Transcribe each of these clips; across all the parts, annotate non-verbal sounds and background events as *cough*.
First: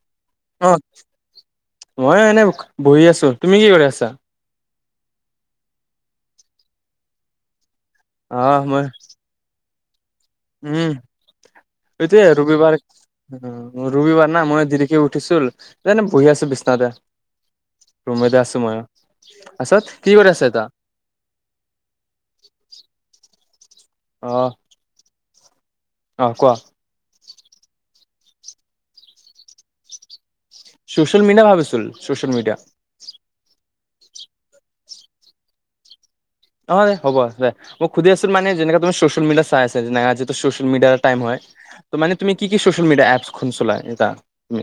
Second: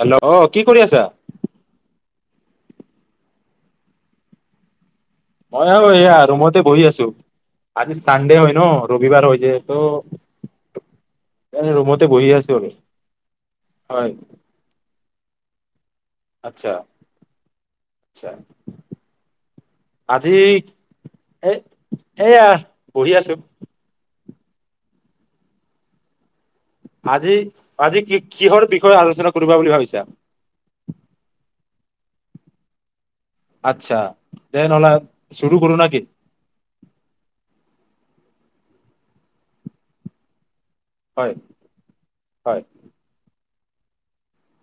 Hello. অ' কি কৰি আছা? ময়ো এনে বহি আছো। তুমি কি কৰি আছা? মই আৰু এইয়া ৰুমতে বহি আছো। আজি চানডে হয়। আহ মই ৰবিবাৰ হৈ যে ত'। উম, এনে ৰুমতে বহি এইটোৱেই আছো আৰু ৰবিবাৰ। অ' হয় ৰবিবাৰ না মই দেৰিকে উঠিছো। এই এনে বহি আছো আচ্ছা বিচনাততে। আচ্ছা ৰূমতে আছো মই পাছত কি কৰি আজি আছ এতা এ এয়া বহি আছো। অ'। অ', কোৱা। আজি, আজি কি কিহৰ বিষয়ে আলোচনা কৰিবা বুলি ভাবিছা? ছ'চিয়েল মিডিয়া ভাবিছোল, ছ'চিয়েল মিডিয়া। আচ্ছা দে নহ'লে, চুৰু কৰো না কি? অ' হ'ব দে, মোক সুধি আছিল মানে যেনেকা তুমি ছচিয়েল মিডিয়া চায় আছে *unintelligible* ছচিয়েল মিডিয়া টাইম হয়। মানে তুমি কি কি হয় ছছিয়েল মিডিয়া এপ চলা তুমি?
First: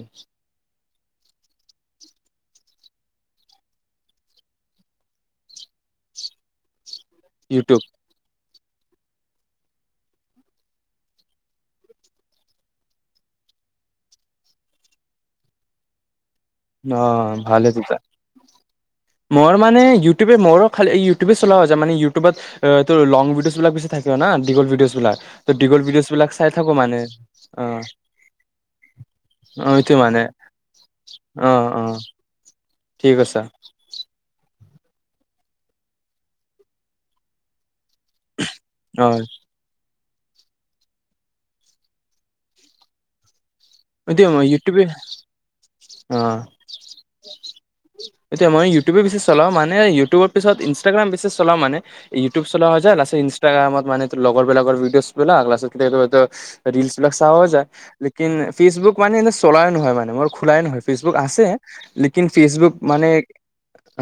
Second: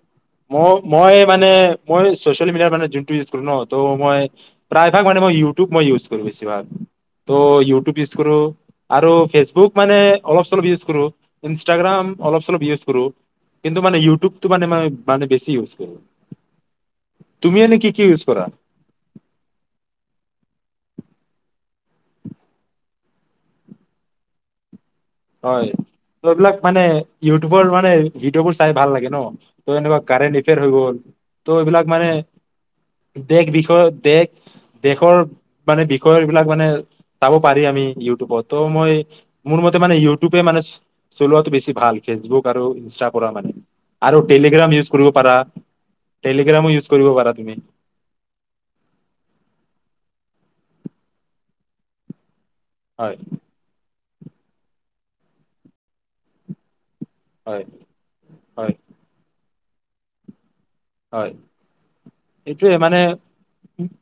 মই মই মানে মই চচিয়েল মিডিয়াৰ মানে যোনটো ইউজ কৰোঁ ন ত' মই। প্ৰায় ভাগ মানে মই ইউটিউব মই ইউজ কৰো বেছিভাগ। ত' ইউটিউব ই আৰু ফেচবুক মানে অলপ চলপ ইউজ কৰো। ইনষ্টাগ্ৰাম অলপ চলপ ইউজ কৰো। কিন্তু মানে ইউটিউবটো মানে ম মানে বেছি ইউজ কৰো। অ তুমি ভালে এনে ত কি কি ইউজ কৰা? মোৰ মানে ইউটিউবে মোৰো খালী ইউটিউবে চলোৱা হৈ যায়। মানে ইউটিউবত তোৰ লংগ ভিডিওজবিলাক বেছি *unintelligible* দীঘল ভিডিওজ বিলাক ত হয়। দীঘল ভিডিঅ'জ ত' বিলাক চাই এইবিলাক থাকো মানে ইউটিউবৰ অ মানে ভিডিঅ'বোৰ চাই ভাল লাগে ন। অ এইটো ত'এনেকুৱা মানে কাৰে হৈ গ'ল। অ ত' অ এইবিলাক মানে ঠিক কৈছা দেশ বিষয়ত দেশ দেশৰ মানে বিষয় এই বিলাক মানে চাব পাৰি আমি ইউটিউবত। ত' মই অ মোৰ মতে মানে ইউটিউবে মানে চলোৱাটো বেছি ভাল। ফেচবুক আৰু ইনষ্টাৰ পৰা মানে আৰু এতিয়া মই টেলিগ্ৰাম ইউটিউবে ইউজ কৰিব পাৰা। অ টেলিগ্ৰামো ইউজ কৰিব পাৰা তুমি? এতিয়া মই ইউটিউবে বেচি চলাওঁ। মানে ইউটিউবৰ পিছত ইনষ্টাগ্ৰাম বেছি চলাওঁ মানে ইউটিউব চলোৱা হয় যে লাষ্টত ইনষ্টাগ্ৰামত মানে তোৰ মানে লগৰ বিলাকৰ ভিডিওজ বিলাক *unintelligible* ৰিলচ বিলাক চাৱা হয় যায়, লেকিন হয় ফেচবুক মানে এনে *unintelligible* মোৰ খোলায়ে নহয়। ফেচবুক হয় আছে লেকিন ফেচবুক মানে।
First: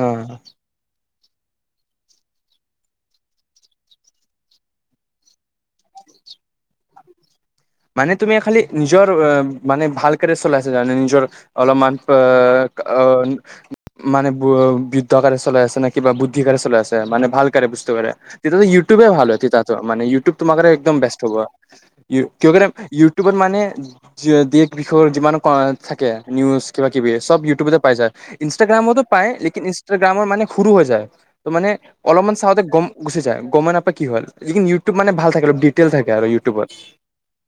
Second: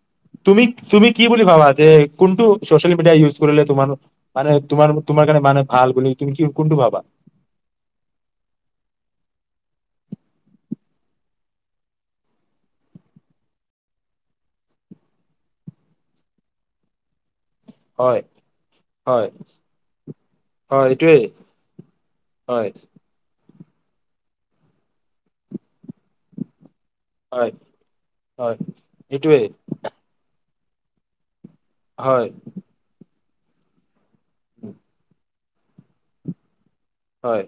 অ'। তুমি তুমি কি বুলি ভাবা যে কোনটো ছচিয়েল মিডিয়া ইউজ কৰিলে তোমাৰ মানে তোমাৰ তোমাৰ কাৰণে মানে ভাল বুলি তুমি কি কোনটো ভাবা? মানে তুমি খালি নিজৰ মানে ভাল *unintelligible* চলাই আছে কাৰণে নিজৰ অলপমান *unintelligible* মানে বৃদ্ধকাৰে চলাই আছে না কিবা বুদ্ধিকাৰে চলাই আছে মানে ভাল *unintelligible* হয় তেতিয়াহ'লে ইউটিউবে ভাল হয় তেতিয়াটো মানে ইউটিউব তোমাৰ হয় কাৰণে এইটোৱে বেষ্ট হ'ব। কিয় কৰে হয় ইউটিউবত মানে দেশ বিষয়ৰ যিমান থাকে নিউজ। কিবা কিবি চব হয় ইউটিউবতে পায় যায়। হয় ইনষ্টাগ্ৰামতো পায় এইটোৱে লেকিন ইনষ্টাগ্ৰাম মাৰ মানে সৰু হৈ যায়। ত' মানে হয় অলপমান চাওঁতে গম গুচি যায়, গমে নাপায় কি হ'ল। লেকিন ইউটিউব মানে ভাল থাকে, অলপ দিটেইল আৰু ইউটিউবত। হয়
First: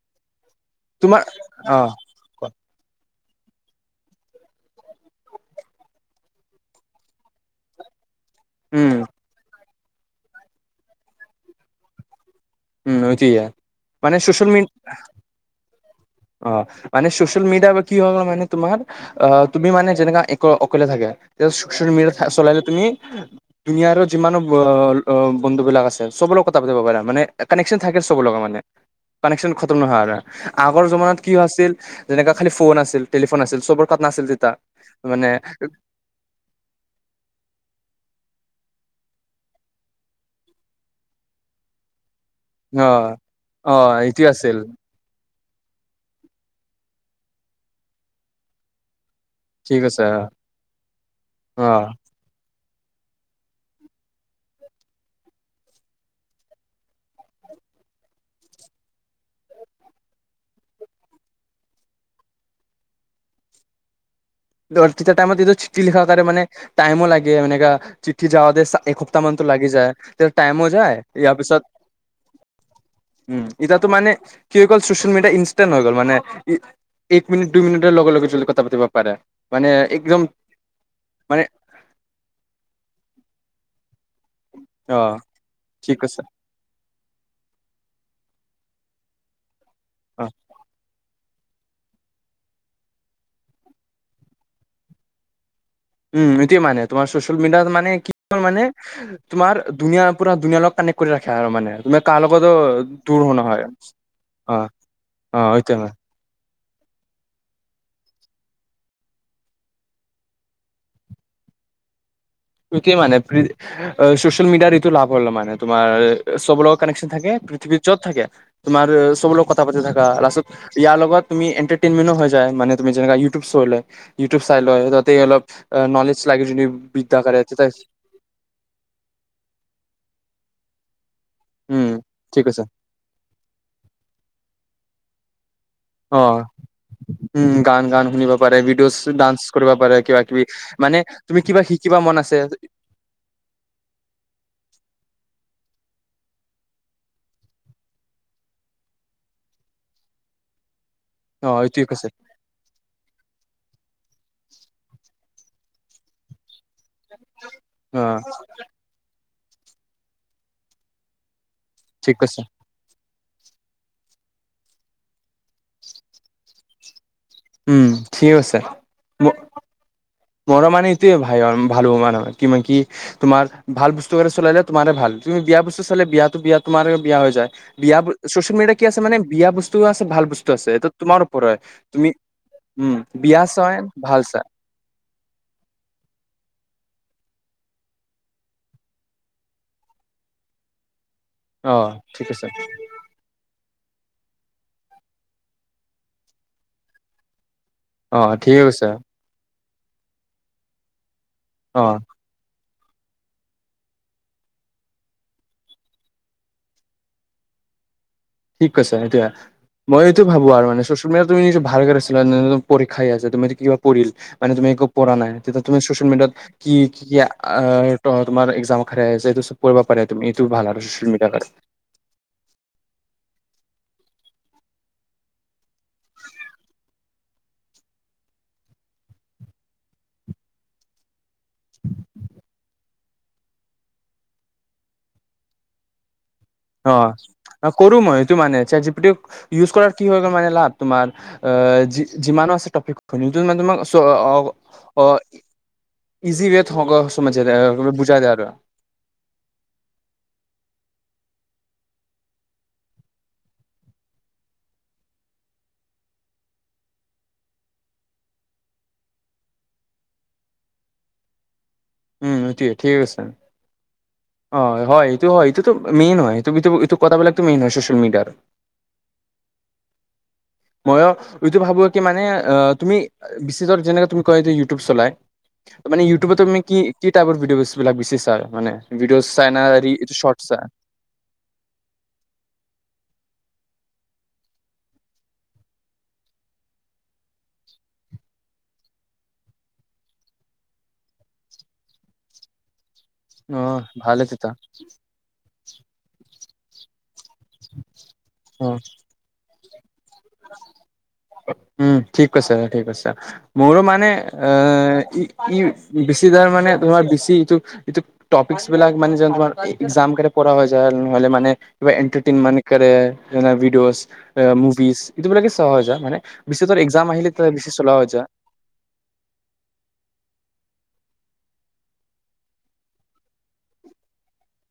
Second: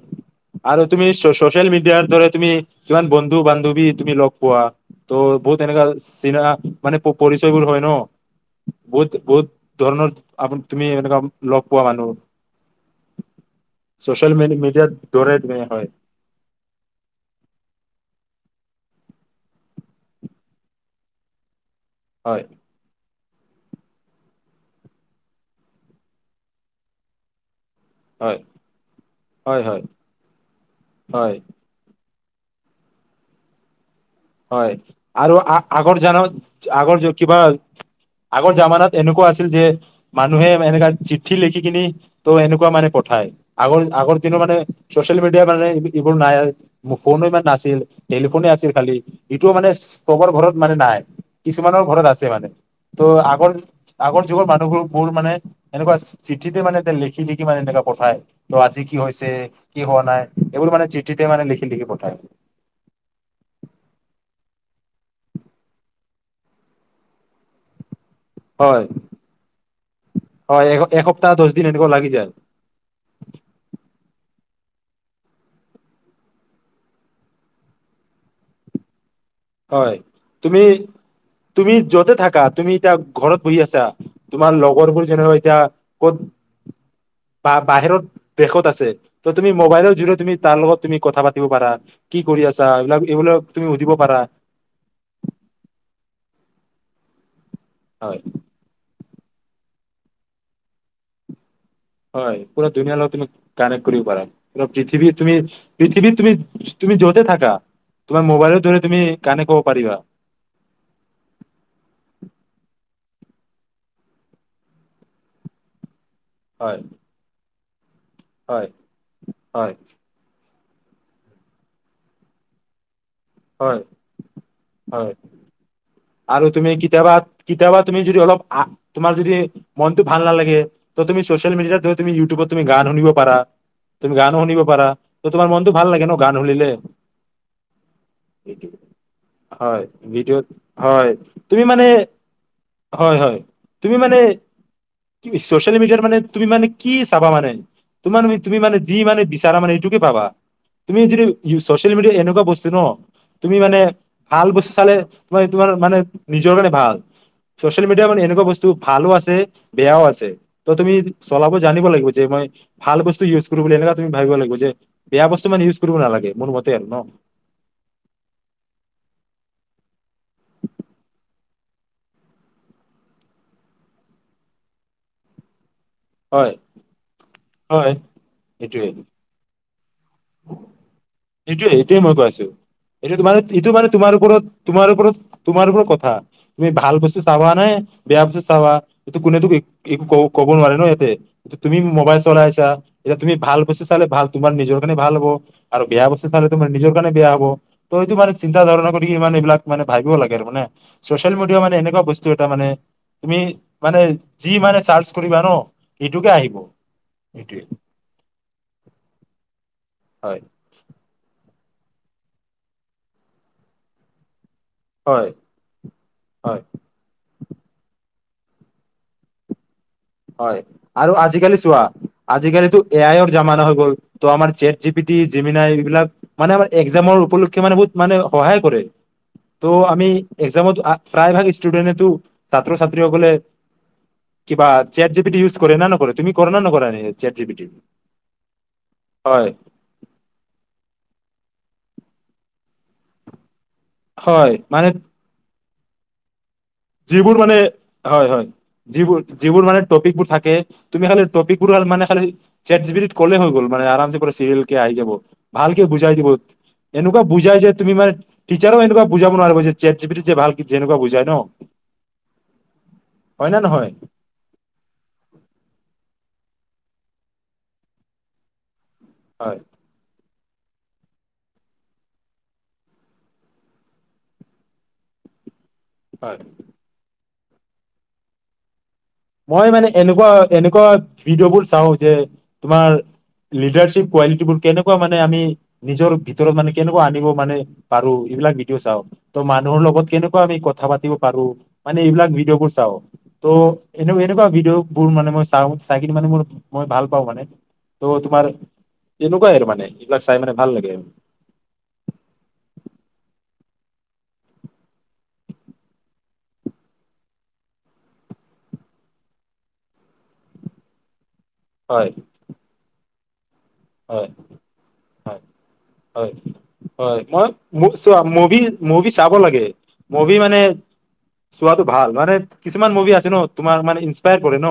আৰু তুমি তোমাৰ ছচিয়েল অ মিডিয়াৰ দৰে তুমি কিমান বন্ধু বান্ধৱী তুমি লগ পোৱা। ত' বহুত এনেকা চিনা মানে পৰিচয়বোৰ হয় ন'। উম। বহুত ধৰণৰ *unintelligible* লগ পোৱা মানুহ উম' নৈতিআ ছ'চিয়েল মিডিয়াত দোৰে দোৰে হয়। অ' মানে ছ'চিয়েল মিডিয়া বা কি হ'ব মানে তোমাৰ আহ তুমি মানে যেনেকা এক অকলে থাকে ত ছ'চিয়েল মিডিয়া হয় চলাই তুমি দুুনিয়াৰ যিমানো অ', অ' বন্ধু বিলাক আছে চবৰ লগত কথা পাতিব পাৰা মানে কানেকশ্যন থাকে চব হয় লগাত মানে কানেকশ্যন হয় হয় খতম নহয় আৰু আগৰ জমনাত কি হয় হৈছিল যেনেকা খালি ফোন আছিল টেলিফোন আছিল চবৰে তাত নাছিল। তেতিয়া হয় মানে আৰু আ, আগৰ জনমত আগৰ য কিবা আগৰ জামানাত এনেকুৱা আছিল যে মানুহে এনেকা চিঠি লিখি কেনি ত' এনেকুৱা অ মানে পঠায় অ আগৰ আগৰ এইটো দিনৰ মানে আছিল ছ'চিয়েল মিডিয়া মানে এইবোৰ নাই ফোনো ইমান নাছিল টেলিফোনে আছিল খালি। এইটো মানে ঠিক আছে চবৰ ঘৰত মানে নাই অ কিছুমানৰ ঘৰত আছে মানে ত' আগৰ আগৰ যুগৰ মানুহবোৰবোৰ মানে এনেকুৱা চিঠিতে মানে লিখি লিখি মানে এনেকুৱা পঠায়। ত, আজি কি হৈছে কি হোৱা নাই এইবোৰ মানে চিঠিতে মানে লিখি লিখি পঠায়। তেইটামত এই চিঠি লিখাও ত মানে টাইমও লাগে এনেকা চিঠি যাৱা হয় এসপ্তাহ মানতটো লাগি যায় তেতি টাইমো হয় যায় এসপ্তাহ ইয়াৰ দহ পিছত দিন এনেকুৱা লাগি যায় উম, এতাতো মান কি হৈ গ'ল ছ'চিয়েল মিডিয়া ইনষ্টান হৈ গ'ল মানে এক মিনিট দুই মিনিটৰ লগে লগে যদি কথা পাতি পাৰা হয় তুমি মানে তুমি যতে থাকা তুমি এতিয়া ঘৰত বহি আছা তোমাৰ অ লগৰবোৰ যেনেৰোৱা এতিয়া ঠিক ক'ত আছে বা বাহিৰত দেশত আছে। ত, তুমি মোবাইলৰ যোৰিয়তে অ তুমি তাৰ লগত তুমি কথা পাতিব পাৰা। কি কৰি আছা এইবিলাক এইবিলাক তুমি সুধিব পাৰা। উম, এটোয় মানে তোমাৰ ছ'চিয়েল মিডিয়াত মানে কি হয় হ'ল মানে তোমাৰ দুনীয়া পুৰা দুনীয়া লগত কানেক্ট কৰি ৰাখে আৰু মানে তুমি কাৰ হয় লগতো পুৰা দুনীয়াাৰ লগত দূৰ তুমি নহয় কানেক্ট কৰিব পাৰা অ পৃথিৱীত তুমি অ এইটোৱে মানে পৃথিৱীত তুমি তুমি য'তে থাকা তোমাৰ মোবাইলৰ দৰে তুমি কানেক্ট পাৰিবা। সতোয়ে মানে ছ'চিয়েল মিডিয়াৰ এইটো লাভ হল মানে তোমাৰ আ, অ, চবৰ লগত হয় কানেকচন থাকে পৃথিৱীৰ য'ত থাকে হয় তোমাৰ চবৰ লগ কথা পা হয় থাকা লাচত'ত ইয়াৰ লগত তুমি এণ্টাৰটেইমেন্ট হৈ যায় মানে যেনেকা ইউ ইউটিউব হয় চলে, ইউটিউব চাই লই তাতে হয় অলপ নলেজ লাগে আৰু যদি তুমি বি কেতিয়াবা কেতিয়াবা তুমি যদি অলপ আহ তোমাৰ যদি মনটো ভাল নালাগে তুমি ছ'চিয়েল মিডিয়াত উম ধৰা ঠিক ইউটিউবত আছে তুমি গান শুনিব পাৰা, তুমি গান শুনিব পাৰা ত' তোমাৰ মনতো ভাল লাগে ন অ গান শুনিলে উম' গান, গান শুনিব পাৰে ভিডিঅ' ডান্স কৰিব হয় পাৰে কিবা ভিডিঅ'ত কিবি মানে হয় তুমি কিবা মানে শিকিবা মন আছে হয়, হয় তুমি মানে ছ'চিয়েল মিডিয়াত মানে তুমি মানে কি চাবা মানে? তোমাৰ মানে তুমি মানে যি মানে বিচাৰা মানে এইটোকে পাবা। তুমি যদি অ এইটোৱে ছ'চিয়েল কৈছে মিডিয়া এনেকুৱা বস্তু ন তুমি মানে ভাল বস্তু চালে মই তোমাৰ মানে নিজৰ কাৰণে ভাল ছ'চিয়েল অ মিডিয়া মানে এনেকুৱা বস্তু তো ভালো আছে বেয়াও আছে ত তুমি চলাব জানিব লাগিব ঠিক যে কৈছে মই ভাল বস্তু ইউজ কৰিবলৈ এনেকুৱা তুমি ভাবিব লাগিব যে বেয়া বস্তু মানে ইউজ কৰিব নালাগে মোৰ মতে আৰু ন উম' থঠক আছে ও' মৰো মানে এইটোৱে ভাল ভালো মানহ কি মাই কি তোমাৰ ভাল বস্তু এটা চলালে তোমাৰে ভাল তুমি বেয়া বস্তু বিয়াতো হয় বিয়া তোমাৰ বিয়া হৈ যায়। হয় বিয়া চচিয়েল মিডিয়া সেইটোৱে কি আছে মানে বিয়া বস্তুও আছে ভাল বস্তু আছে এইটো তোমাৰ ওপৰত হয়। এইটোয়ে এইটোয়ে তুমি মই কৈ আছো উম এইটো তোমাৰ বিয়া এইটো চাই মানে তোমাৰ ভাল চাই। ওপৰত তোমাৰ ওপৰত তোমাৰ ওপৰত কথা তুমি ভাল বস্তু চাবা নে বেয়া বস্তু চাবা। কোনে তোক একো ক ক'ব নোৱাৰে ন ইয়াতে অ তুমি মোবাইল ঠিক আছে চলাইছা। এতিয়া তুমি ভাল বস্তু চালে ভাল তোমাৰ নিজৰ কাৰণে ভাল হ'ব। আৰু বেয়া বস্তু চালে তোমাৰ নিজৰ কাৰণে বেয়া হ'ব। ত' এইটো অ মানে ঠিকে চিন্তা কৈছা ধাৰণা কৰি কি মানে এইবিলাক মানে ভাবিব লাগে মানে ছচিয়েল মিডিয়া মানে অ এনেকুৱা বস্তু এইটো এটা মানে তুমি মানে যি মানে চাৰ্চ কৰিবা ন সেইটোকে আহিব। সেইটোৱেই। ঠিক কৈছে সেইটোৱে। মই এইটো হয় ভাবো আৰু মানে ছ তুমি নিজ ভাল কৰি আছিলা পৰীক্ষাই আছে তুমি য কিবা পৰি মানে তুমি পঢ়া হয় নাই তেতিয়া তুমি চচিয়েল মিডিয়াত হয় কি, কি তোমাৰ একজামখাৰ আছে এইটো কৰিব পাৰে তুমি এইটো হয় ভাল আৰু চিয়েল মিডিয়া আজিকালি কাৰণে। চোৱা আজিকালিতো এ আই অৰ জামানা হৈ গ'ল তো আৰ set G P T Gemini AI বিলাক মানে আমাৰ একজামৰ উপলক্ষে মানে বহুত মানে সহায় কৰে। ত' আমি একজামত প্ৰায় ভাগ ষ্টুডেন্টেতো ছাত্ৰ ছাত্ৰীসকলে কিবা chat G P T use কৰে না নকৰে তুমি? কৰা না নকৰা চেট জি পি টি অঁ, কৰোঁ মই সেইটো মানে জেট জি পি টি হয় ইউজ কৰাৰ কি হয়গৈ মানে না তোমাৰ আ যিমান আছে টপি *inaudible* হয় মানে ইজি ৱেত যিবোৰ সমজ মানে বুজাই হয় যায় হয় আৰু যিবোৰ, যিবোৰ মানে টপিকবোৰ থাকে তুমি খালি টপিকবোৰৰ মানে খালি জেট জি পি টিত ক'লে হৈ গ'ল মানে আৰাম চিৰিয়েল কে আহি যাব ভালকে বুজাই দিব। এনেকুৱা বুজাই যে তুমি মানে টিচাৰেও এনেকুৱা বুজাব নোৱাৰিব যে জেট জি পি টিত যে ভাল কি যেনেকুৱা বুজাই ন। উম, এইটোৱে, ঠিকে কৈছা। হয়নে নহয়? হয় হয় এইটো হয় এইটোতো মেইন হয়। এই কথাবিলাকতো মেইন হয় ছ'চিয়েল মিডিয়াৰ। হয়। মইয়ো এইটো ভাবো কি মানে অ' তুমি বিচ্ছেদৰ যেনেকে তুমি কয় ইউটিউব চলাই। মানে হয় ইউটিউবত তুমি কি, কি টাইপৰ ভিডিঅ' বিলাক বিচিছা মানে ভিডিঅ' মই মানে এনেকুৱা, এনেকুৱা ভিডিঅ' বোৰ চাওঁ যে তোমাৰ লিডাৰশ্বিপ কোৱালিটিবোৰ কেনেকুৱা মানে আমি নিজৰ ভিতৰত মানে কেনেকুৱা আনিব মানে পাৰোঁ এইবিলাক ভিডিঅ' চাওঁ। ত' মানুহৰ লগত কেনেকুৱা আমি কথা পাতিব পাৰোঁ মানে এইবিলাক ভিডিঅ'বোৰ চাওঁ অ ত' এনে ভালে এনেকুৱা তেতিয়া ভি ডিঅ মানে মই চাওঁ,। চাই কি মানে মোৰ মই ভাল পাওঁ মানে। ত' তোমাৰ অ তেনেকুৱাই আৰু মানে এই বিলাক চাই মানে ভাল লাগে। উম। ঠিক কৈছে, ঠিক কৈছে। মোৰো মানে এ ই, ই বেছি দাৰ মানে তোমাৰ বেছি ইটো, ইটো টপিকচ বিলাক মানে যে তোমাৰ একজাম কাৰনে পঢ়া হৈ যায় হ'লে মানে হয় হয় *inaudible* হয় এইটোবিলাকে চোৱা হৈ যা মানে হয় বেছি একজাম আহিলে হয় ত' বেছি মই চলোৱা হৈ চোৱা যায়‌। মুভি মুভি চাব লাগে। মুভি মানে চোৱাটো ভাল। মানে কিছুমান মুভি আছে ন তোমাৰ মানে ইন্সপায়াৰ কৰে ন।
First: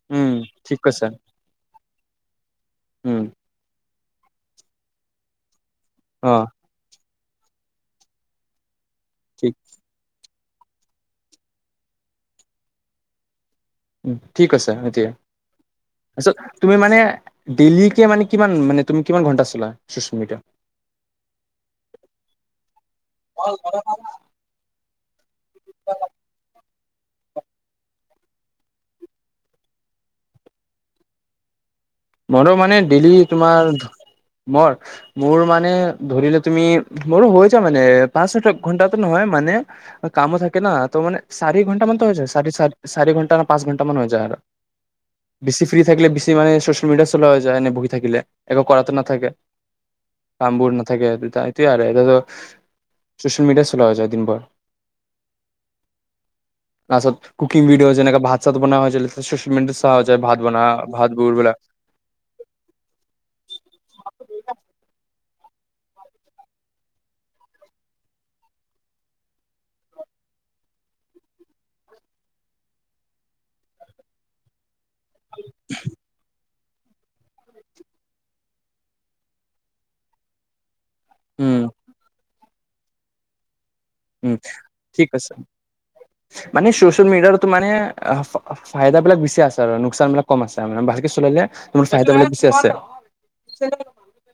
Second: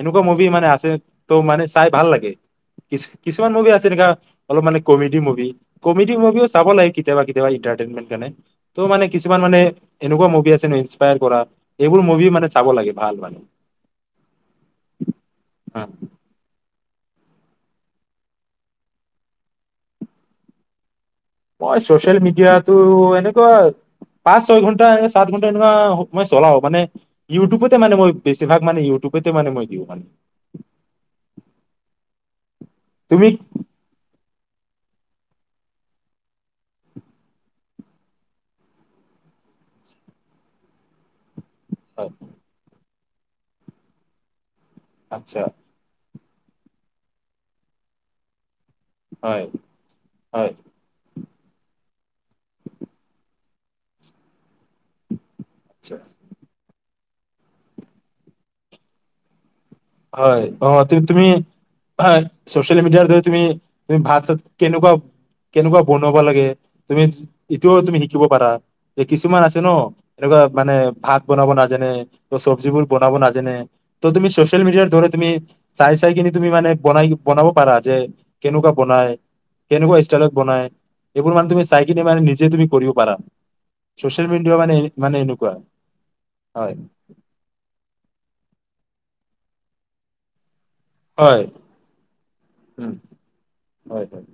এনেকুৱা উম মুভি মানে ঠিক আছে কৈছা ত' মানে চাই ভাল লাগে। কি- উম ছুমান মুভি আছে এনকা অলপ মানে কমেডি মুভি কমেডি অ মুভিও চাব লাগে। কেতিয়াবা, কেতিয়াবা ইন্টাৰটেনমেন্ট মানে। ত' মানে কিছুমান ঠিক মানে- এনেকুৱা মুভি আছে ন ইন্সপায়াৰ কৰা এইবোৰ মুভি মানে চাব লাগে ভাল মানে। উ ঠিক আছে এতিয়া। উম, আচ্ছা তুমি মানে ডেইলিকে মানে কিমান মানে তুমি কিমান ঘণ্টা চলা ছ'চিয়েল মিডিয়া? মই ছ'চিয়েল মিডিয়াতো এনেকুৱা পাঁচ ছয় ঘন্টা- সাত ঘণ্টা এনেকুৱা মই চলাও। মানে- ইউটিউবতে মানে মই বেছিভাগ মানে ইউটিউবতে মানে মই দিওঁ মানে। মোৰো মানে ডেইলি তুমি তোমাৰ মৰ- মোৰ মানে ধৰিলে তুমি, মোৰো হৈ যায় মানে পাঁচ ছ ঘন্টাটো নহয় মানে, কামো থাকে না ত মানে চাৰি ঘণ- টা মানটো হয় হৈ যায়। চাৰি চা চাৰি ঘণ্টা, পাঁচ ঘন্টা মান হৈ যায় আৰু। আচ্ছা বেছি- ফ্ৰী থাকিলে বেছি মানে চ'চিয়েল মিডিয়া চলা হৈ যায় এনে বহি থাকিলে। একো কৰাটো নাথাকে। হয় হয় কামবোৰ ন- থাকে দুটা। এইটোৱে আৰু এটাতো চ'চিয়েল মিডিয়া চলোৱা হৈ যায় দিন ভৰ। আটচা। তাৰপাছত কুকিং ভিডি'অ যেনেকে ভাত চাত বনোৱা হৈ যে চোচিয়েল মিডিয়াত চাওঁ যায় ভাত বনোৱা ভাত গুৰ বিলাক। হয়। চোচিয়েল মিডিয়াৰ দ্বাৰা তুমি, তুমি ভাত-চাত কেনেকুৱা- কেনেকুৱা বনাবা লাগে? তুমি এতিয়াও তুমি শিকিব পাৰা। যে কিছুমান আছে ন। এনেকুৱা মানে ভাত বনাব নাজানে, ত চব্জিবোৰ বনাব নাজানে, ত তুমি চ- চিয়েল মিডিয়াত ধৰা তুমি চাই চাই কিনে তুমি মানে বনাই- বনাব পাৰা যে কেনেকুৱা বনাই, কেনেকুৱা ষ্টাইলত বনাই? এইবোৰ মানে উম তুমি চাইকিনে মানে নিজে তুমি কৰিবও পাৰা। ছচিয়েল উম মিডিয়া মানে ঠিক মানে আছে। এনেকুৱা মানে হয় ছচিয়েল মিডিয়াৰ- মানে ফাইদাবিলাক বেছি আছে আৰু লোকচান বিলাক কম আছে মানে। পিছলে হয় দিলে, তোমাৰ চাইদলে বেছি আছে। উম, হয় হয়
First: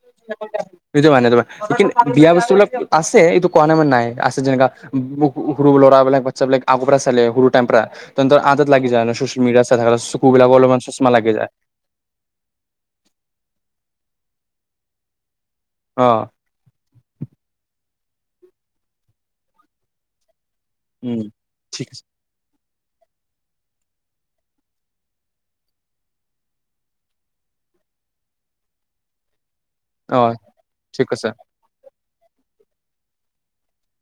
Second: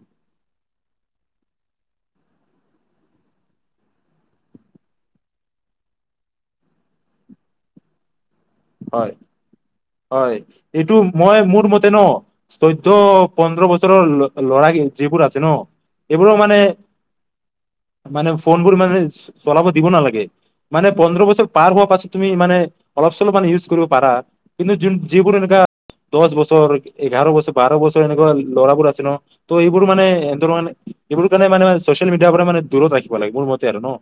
সেইটো মানে তোমাৰ। লেকীন বিয়া বস্তুবিলাক আছে, এইটো কোৱা নাই মানে নাই। আছে যেনেকা, বহু সৰু ল'ৰাবিলাক, বাটচা বিলাক আগৰ পৰা চালে, সৰু টাইম পৰা। তেন্তে আঁদত লাগি যায় হয় মানে, চচিয়েল মেডিয়া চাই থাকোঁতে, চকুবিলাকৰ অলপমান চষ্মা লাগি যায়। আছে ন? চৈধ্য, পোন্ধৰ বছৰৰ ল ল'ৰা যিবোৰ আছে ন- অ এইবোৰ মানে, মানে ফোনবোৰ মানে চ-চলাব দিব নালাগে। মানে উম পোন্ধৰ বছৰ পাৰ ঠিক হোৱাৰ আছে পাছত, তুমি মানে- টো মানে ইউজ কৰিব পাৰা কিন্তু, যোন যিবোৰ এনেকুৱা- দশ বছৰ, এঘাৰ বছৰ, বাৰ বছৰ এনেকুৱা ল'ৰাবোৰ আছে ন- তো এইবোৰ মানে, অ এহেতৰ মানে ঠিক আছে এইবোৰ কাৰণে মানে চচিয়েল মিডিয়াৰ পৰা মানে দূৰত ৰাখিব লাগে। মোৰ মতে আৰু ন?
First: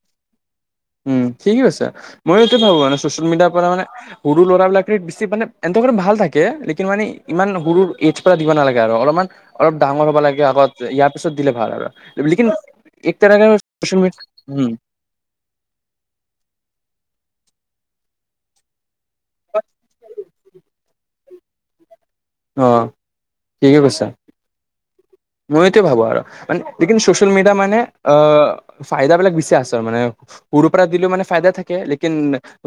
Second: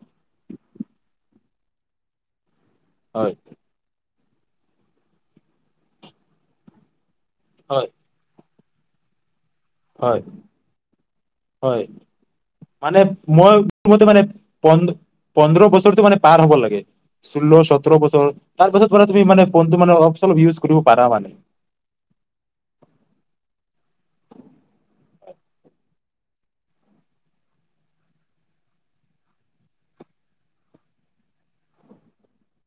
উম ঠিকে কৈছা, মই এইটো ভাবোঁ মানে, চচিয়েল হয় মিডিয়াৰ পৰা মানে- সৰু ল'ৰাবিলাকে বেছি মানে, এনেকেটো ভাল থাকে, লেকিন মানে ইমান সৰুৰ হয় এজ- জত দিব নালাগে আৰু অলপমান অলপ ডাঙৰ হ'ব হয় লাগে আগত, ইয়াৰ পিছত দিলে ভাল হয় আৰু। লেকিন- মানে মই মোৰ মতে মানে এক পন *unintelligible* পোন্ধৰ বছৰটো মানে পাৰ হ'ব লাগে। ষোল্ল, সোতৰ বছৰ- তাৰ পাছৰ পৰা তুমি মানে, ফোনতটো মানে অলপ চলপ ইউজ কৰিব পাৰা মানে। অ', ঠিকে কৈছা। মই এইটোৱে ভাবোঁ আৰু। মানে লেকিন চচিয়েল মিডিয়া মানে আ- ফাইদা বিলাক বেছি আছে মানে। সৰুৰ পৰা দিলেও মানে ফাইদা থাকে, লেকিন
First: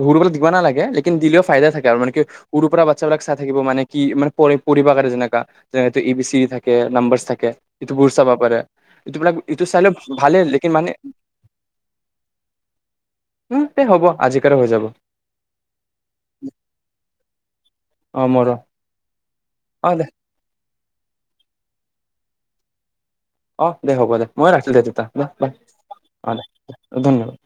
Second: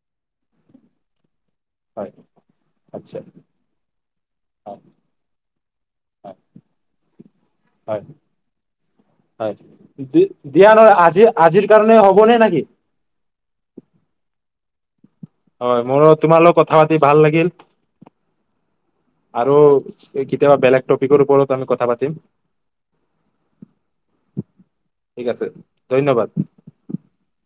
সৰু পৰা দিব নালাগে। লেকিন দিলেও ফাইদা থাকে। তাৰমানে হয় কি সৰু পৰা আচ্ছা বাচ্ছাবিলাক চাই থাকিব, মানে কি মানে পঢ়িবা কাৰে যেনেকা, এটো এ, বি, চি থাকে, নাম্বাৰছ থাকে সেটো হয় বোৰ চাব পাৰে। এইটোবিলাক হয়, এইটো চালেও দি ভালে লেকিন দিয়া মানে নহয় আজি, আজিৰ কাৰণে হ'বনে না কি? উম, তে হ'ব আজি কাৰে হৈ যাব। হয়, মোৰো তোমাৰ লগ কথা পাতি ভাল লাগিল। অ মোৰো আৰু অ দে কেতিয়াবা বেলেগ টপিকৰ ওপৰত আমি কথা পাতিম। অ' দে হ'ব দে মই ৰাখিলো দে দুটা দে ঠিক আছে দে ধন্যবাদ। অ দে 'ধন্যবাদ।